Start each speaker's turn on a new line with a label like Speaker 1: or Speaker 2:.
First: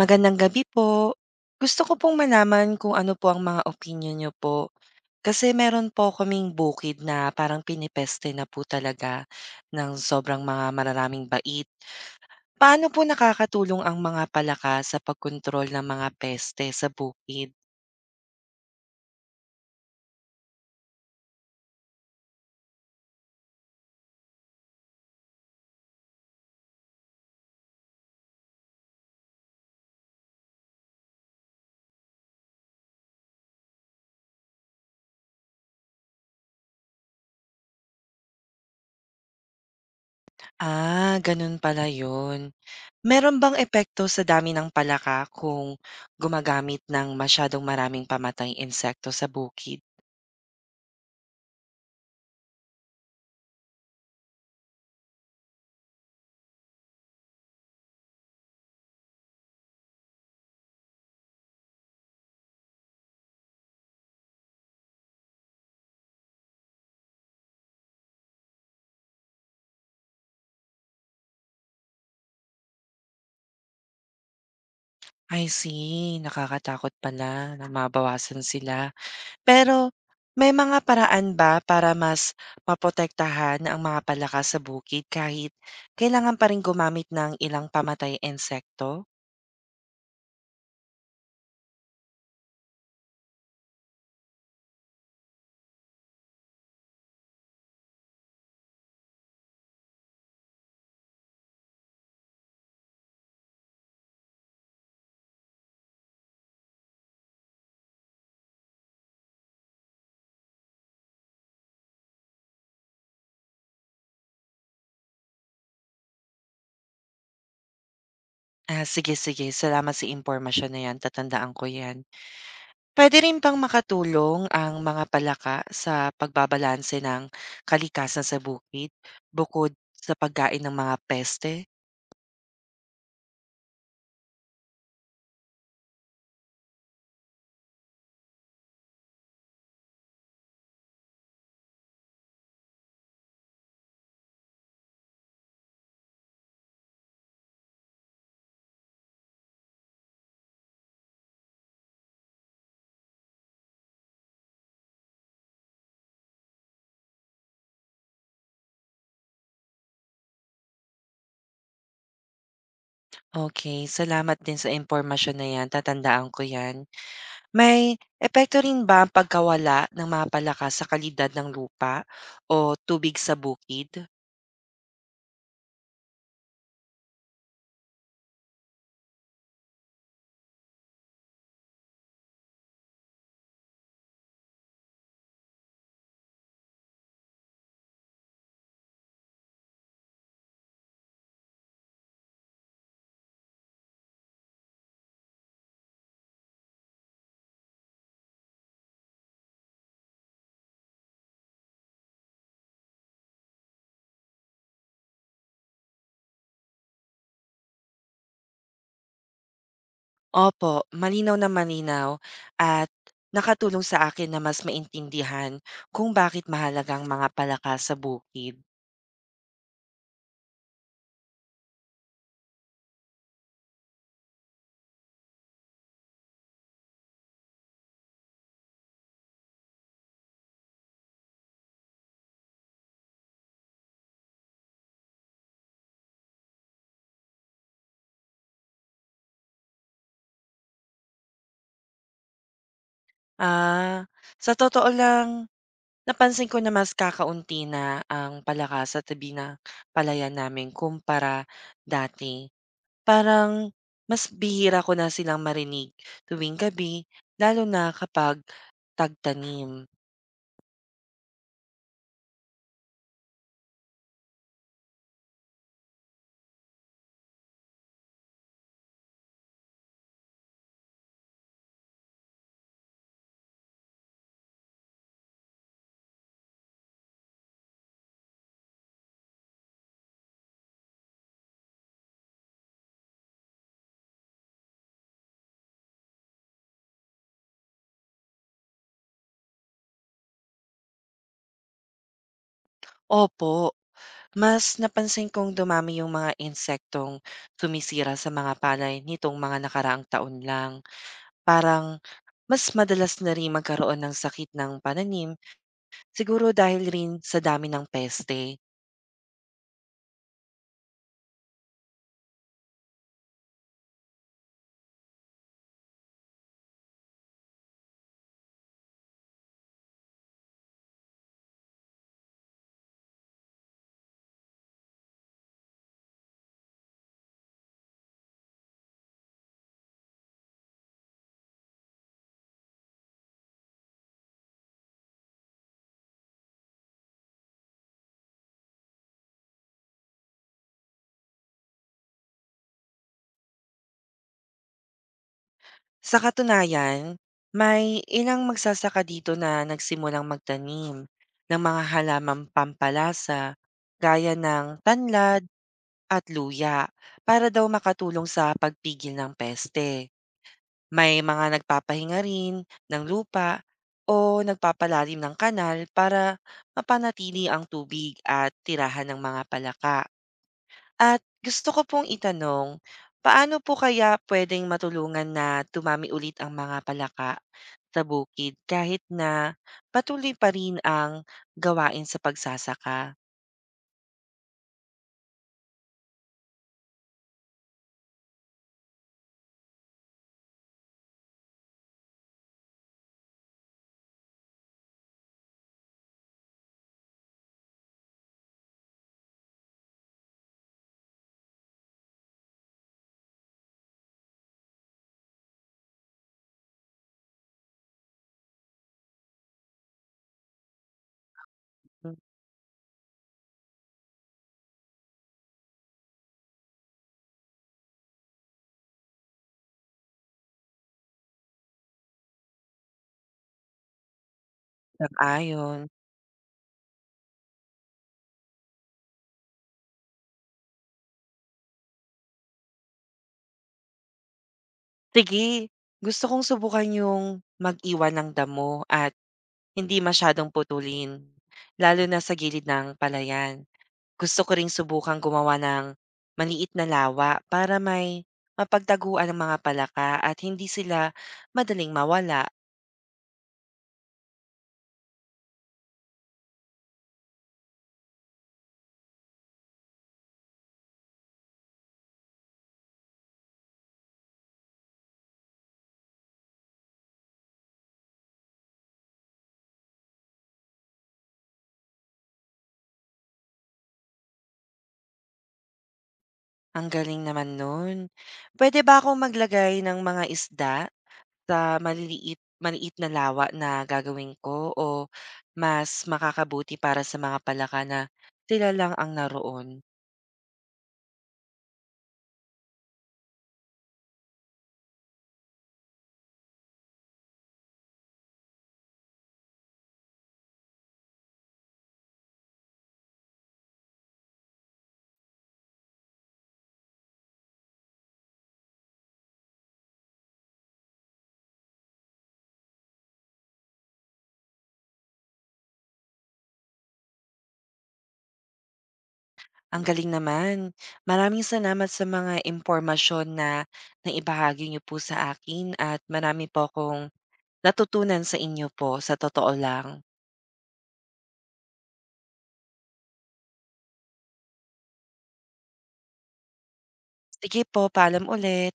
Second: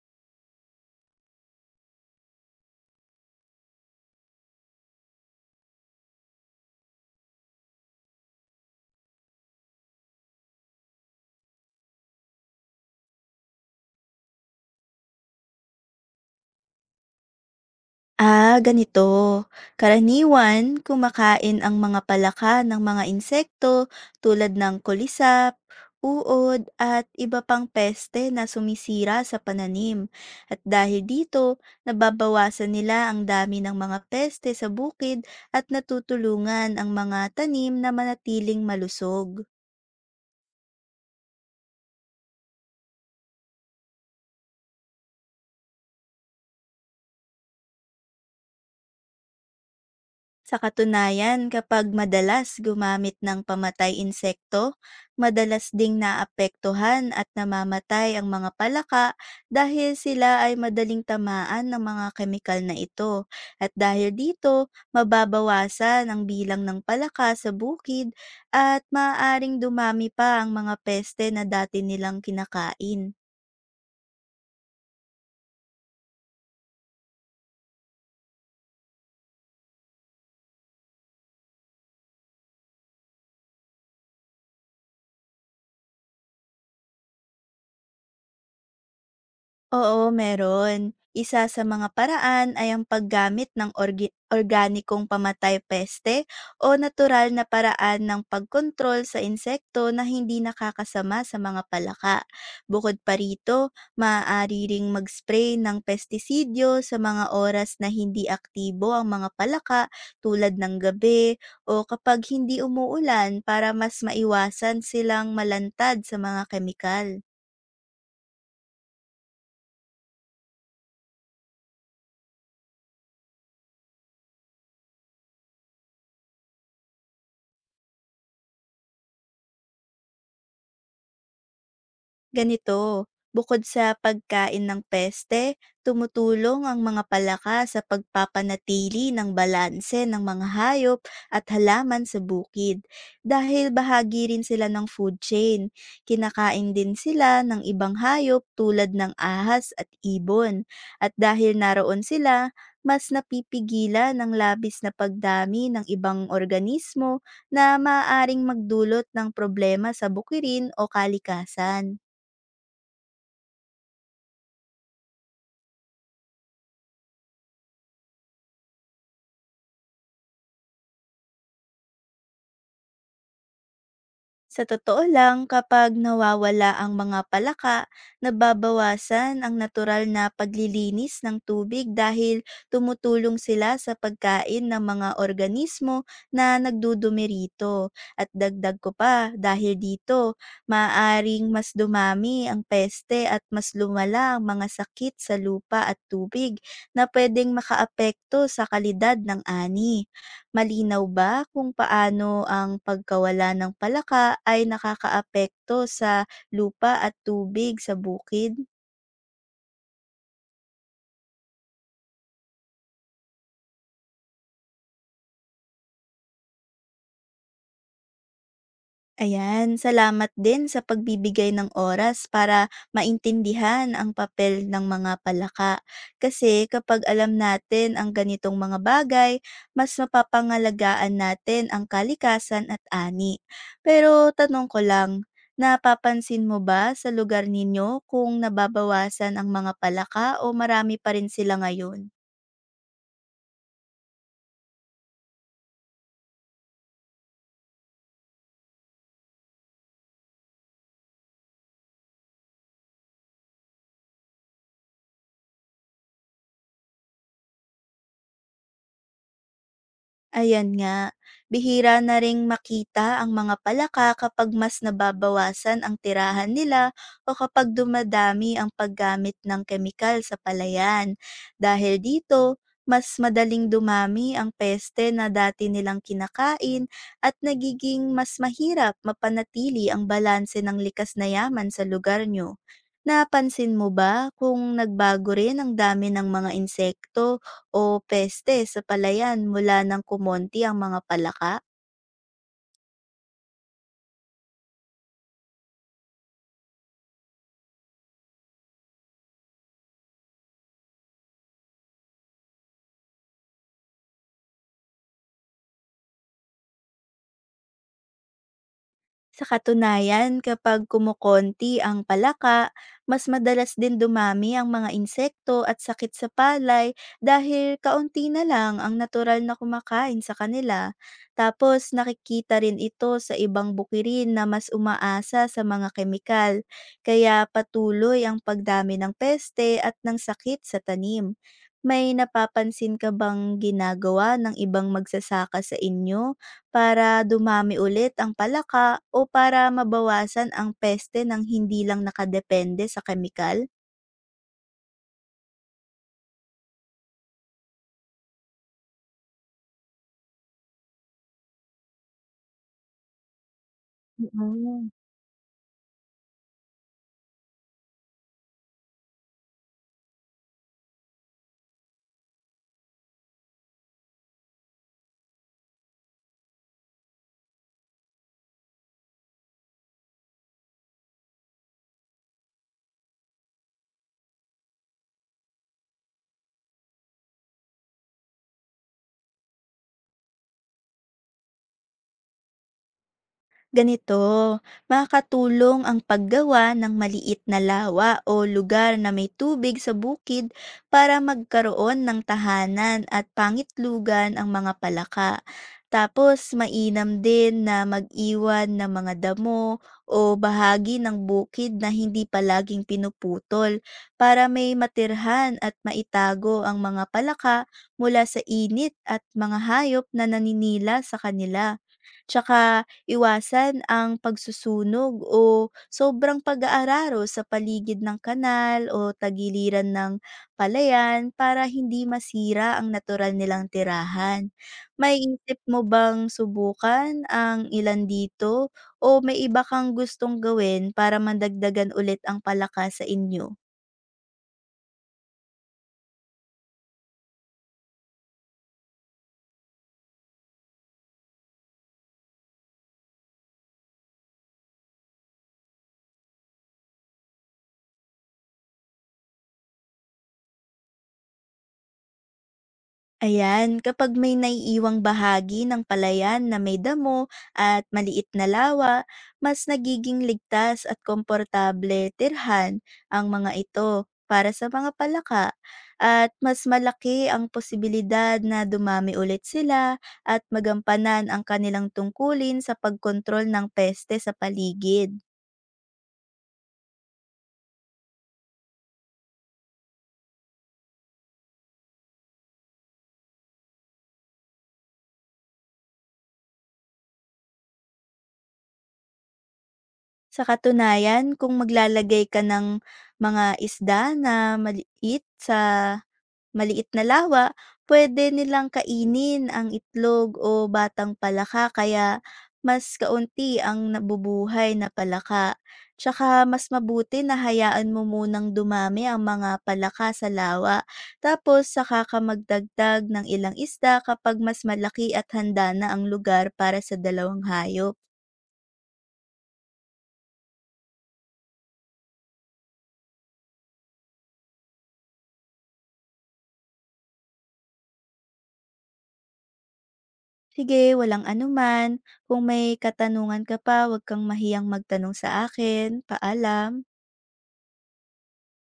Speaker 1: Magandang gabi po. Gusto ko pong malaman kung ano po ang mga opinyon niyo po. Kasi meron po kaming bukid na parang pinepeste na po talaga ng sobrang mga mararaming bait. Paano po nakakatulong ang mga palaka sa pagkontrol ng mga peste sa bukid?
Speaker 2: Ah, ganito. Karaniwan, kumakain ang mga palaka ng mga insekto tulad ng kulisap, uod at iba pang peste na sumisira sa pananim. At dahil dito, nababawasan nila ang dami ng mga peste sa bukid at natutulungan ang mga tanim na manatiling malusog.
Speaker 1: Ah, ganun pala yun. Meron bang epekto sa dami ng palaka kung gumagamit ng masyadong maraming pamatay insekto sa bukid?
Speaker 2: Sa katunayan, kapag madalas gumamit ng pamatay insekto, madalas ding naapektuhan at namamatay ang mga palaka dahil sila ay madaling tamaan ng mga kemikal na ito. At dahil dito, mababawasan ang bilang ng palaka sa bukid at maaaring dumami pa ang mga peste na dati nilang kinakain.
Speaker 1: I see, nakakatakot pala na mabawasan sila. Pero may mga paraan ba para mas maprotektahan ang mga palaka sa bukid kahit kailangan pa rin gumamit ng ilang pamatay insekto?
Speaker 2: Oo, meron. Isa sa mga paraan ay ang paggamit ng organikong pamatay peste o natural na paraan ng pagkontrol sa insekto na hindi nakakasama sa mga palaka. Bukod pa rito, maaari ring mag-spray ng pestisidyo sa mga oras na hindi aktibo ang mga palaka tulad ng gabi o kapag hindi umuulan para mas maiwasan silang malantad sa mga kemikal.
Speaker 1: Ah, sige, sige. Salamat sa impormasyon na yan. Tatandaan ko yan. Pwede rin bang makatulong ang mga palaka sa pagbabalanse ng kalikasan sa bukid bukod sa pagkain ng mga peste?
Speaker 2: Ganito, bukod sa pagkain ng peste, tumutulong ang mga palaka sa pagpapanatili ng balanse ng mga hayop at halaman sa bukid. Dahil bahagi rin sila ng food chain, kinakain din sila ng ibang hayop tulad ng ahas at ibon. At dahil naroon sila, mas napipigilan ng labis na pagdami ng ibang organismo na maaaring magdulot ng problema sa bukirin o kalikasan.
Speaker 1: Okay, salamat din sa impormasyon na yan. Tatandaan ko yan. May epekto rin ba ang pagkawala ng mga palaka sa kalidad ng lupa o tubig sa bukid?
Speaker 2: Sa totoo lang, kapag nawawala ang mga palaka, nababawasan ang natural na paglilinis ng tubig dahil tumutulong sila sa pagkain ng mga organismo na nagdudumi rito. At dagdag ko pa, dahil dito, maaring mas dumami ang peste at mas lumala ang mga sakit sa lupa at tubig na pwedeng makaapekto sa kalidad ng ani. Malinaw ba kung paano ang pagkawala ng palaka ay nakakaapekto sa lupa at tubig sa bukid?
Speaker 1: Opo, malinaw na malinaw at nakatulong sa akin na mas maintindihan kung bakit mahalagang mga palaka sa bukid.
Speaker 2: Ayan, salamat din sa pagbibigay ng oras para maintindihan ang papel ng mga palaka. Kasi kapag alam natin ang ganitong mga bagay, mas mapapangalagaan natin ang kalikasan at ani. Pero tanong ko lang, napapansin mo ba sa lugar ninyo kung nababawasan ang mga palaka o marami pa rin sila ngayon?
Speaker 1: Ah, sa totoo lang, napansin ko na mas kakaunti na ang palaka sa tabi ng palayan namin kumpara dati. Parang mas bihira ko na silang marinig tuwing gabi lalo na kapag tagtanim.
Speaker 2: Ayan nga, bihira na ring makita ang mga palaka kapag mas nababawasan ang tirahan nila o kapag dumadami ang paggamit ng kemikal sa palayan. Dahil dito, mas madaling dumami ang peste na dati nilang kinakain at nagiging mas mahirap mapanatili ang balanse ng likas na yaman sa lugar nyo. Napansin mo ba kung nagbago rin ang dami ng mga insekto o peste sa palayan mula ng kumonti ang mga palaka.
Speaker 1: Opo, mas napansin kong dumami yung mga insektong sumisira sa mga palay nitong mga nakaraang taon lang. Parang mas madalas na rin magkaroon ng sakit ng pananim siguro dahil rin sa dami ng peste.
Speaker 2: Sa katunayan, kapag kumukonti ang palaka, mas madalas din dumami ang mga insekto at sakit sa palay dahil kaunti na lang ang natural na kumakain sa kanila. Tapos nakikita rin ito sa ibang bukirin na mas umaasa sa mga kemikal, kaya patuloy ang pagdami ng peste at ng sakit sa tanim. May napapansin ka bang ginagawa ng ibang magsasaka sa inyo para dumami ulit ang palaka o para mabawasan ang peste ng hindi lang nakadepende sa kemikal?
Speaker 1: Sa katunayan, may ilang magsasaka dito na nagsimulang magtanim ng mga halamang pampalasa gaya ng
Speaker 2: Mm.
Speaker 1: tanlad at luya para daw makatulong sa pagpigil ng peste. May mga nagpapahinga rin ng lupa o nagpapalalim ng kanal para mapanatili ang tubig at tirahan ng mga palaka. At gusto ko pong itanong, paano po kaya pwedeng matulungan na tumami ulit ang mga palaka sa bukid kahit na patuloy pa rin ang gawain sa pagsasaka?
Speaker 2: Ganito, makakatulong ang paggawa ng maliit na lawa o lugar na may tubig sa bukid para magkaroon ng tahanan at pangitlugan ang mga palaka. Tapos mainam din na mag-iwan ng mga damo o bahagi ng bukid na hindi palaging pinuputol para may matirhan at maitago ang mga palaka mula sa init at mga hayop na naninila sa kanila.
Speaker 1: Hmm,
Speaker 2: Tsaka iwasan ang pagsusunog o sobrang pag-aararo sa paligid ng kanal o tagiliran ng palayan para hindi masira ang natural nilang tirahan. May isip
Speaker 1: sang-ayon.
Speaker 2: mo bang subukan ang ilan dito o may iba kang gustong gawin para mandagdagan ulit ang palaka sa inyo?
Speaker 1: Sige, gusto kong subukan yung mag-iwan ng damo at hindi masyadong putulin, lalo na sa gilid ng palayan. Gusto ko ring subukang gumawa ng maliit na lawa para may mapagtaguan ang mga palaka at hindi sila madaling mawala.
Speaker 2: Ayan, kapag may naiiwang bahagi ng palayan na may damo at maliit na lawa, mas nagiging ligtas at komportable tirhan ang mga ito para sa mga palaka at mas malaki ang posibilidad na dumami ulit sila at magampanan ang kanilang tungkulin sa pagkontrol ng peste sa paligid.
Speaker 1: Ang galing naman nun. Pwede ba akong maglagay ng mga isda sa maliliit, maliit na lawa na gagawin ko o mas makakabuti para sa mga palaka na sila lang ang naroon?
Speaker 2: Sa katunayan, kung maglalagay ka ng mga isda na maliit sa maliit na lawa, pwede nilang kainin ang itlog o batang palaka kaya mas kaunti ang nabubuhay na palaka. Tsaka mas mabuti na hayaan mo munang dumami ang mga palaka sa lawa tapos saka ka magdagdag ng ilang isda kapag mas malaki at handa na ang lugar para sa dalawang hayop.
Speaker 1: Ang galing naman. Maraming salamat sa mga impormasyon na naibahagi niyo po sa akin at marami po akong natutunan sa inyo po, sa totoo lang.
Speaker 2: Sige, walang anuman. Kung may katanungan ka pa, huwag kang mahiyang magtanong sa akin. Paalam.
Speaker 1: Sige po, paalam ulit.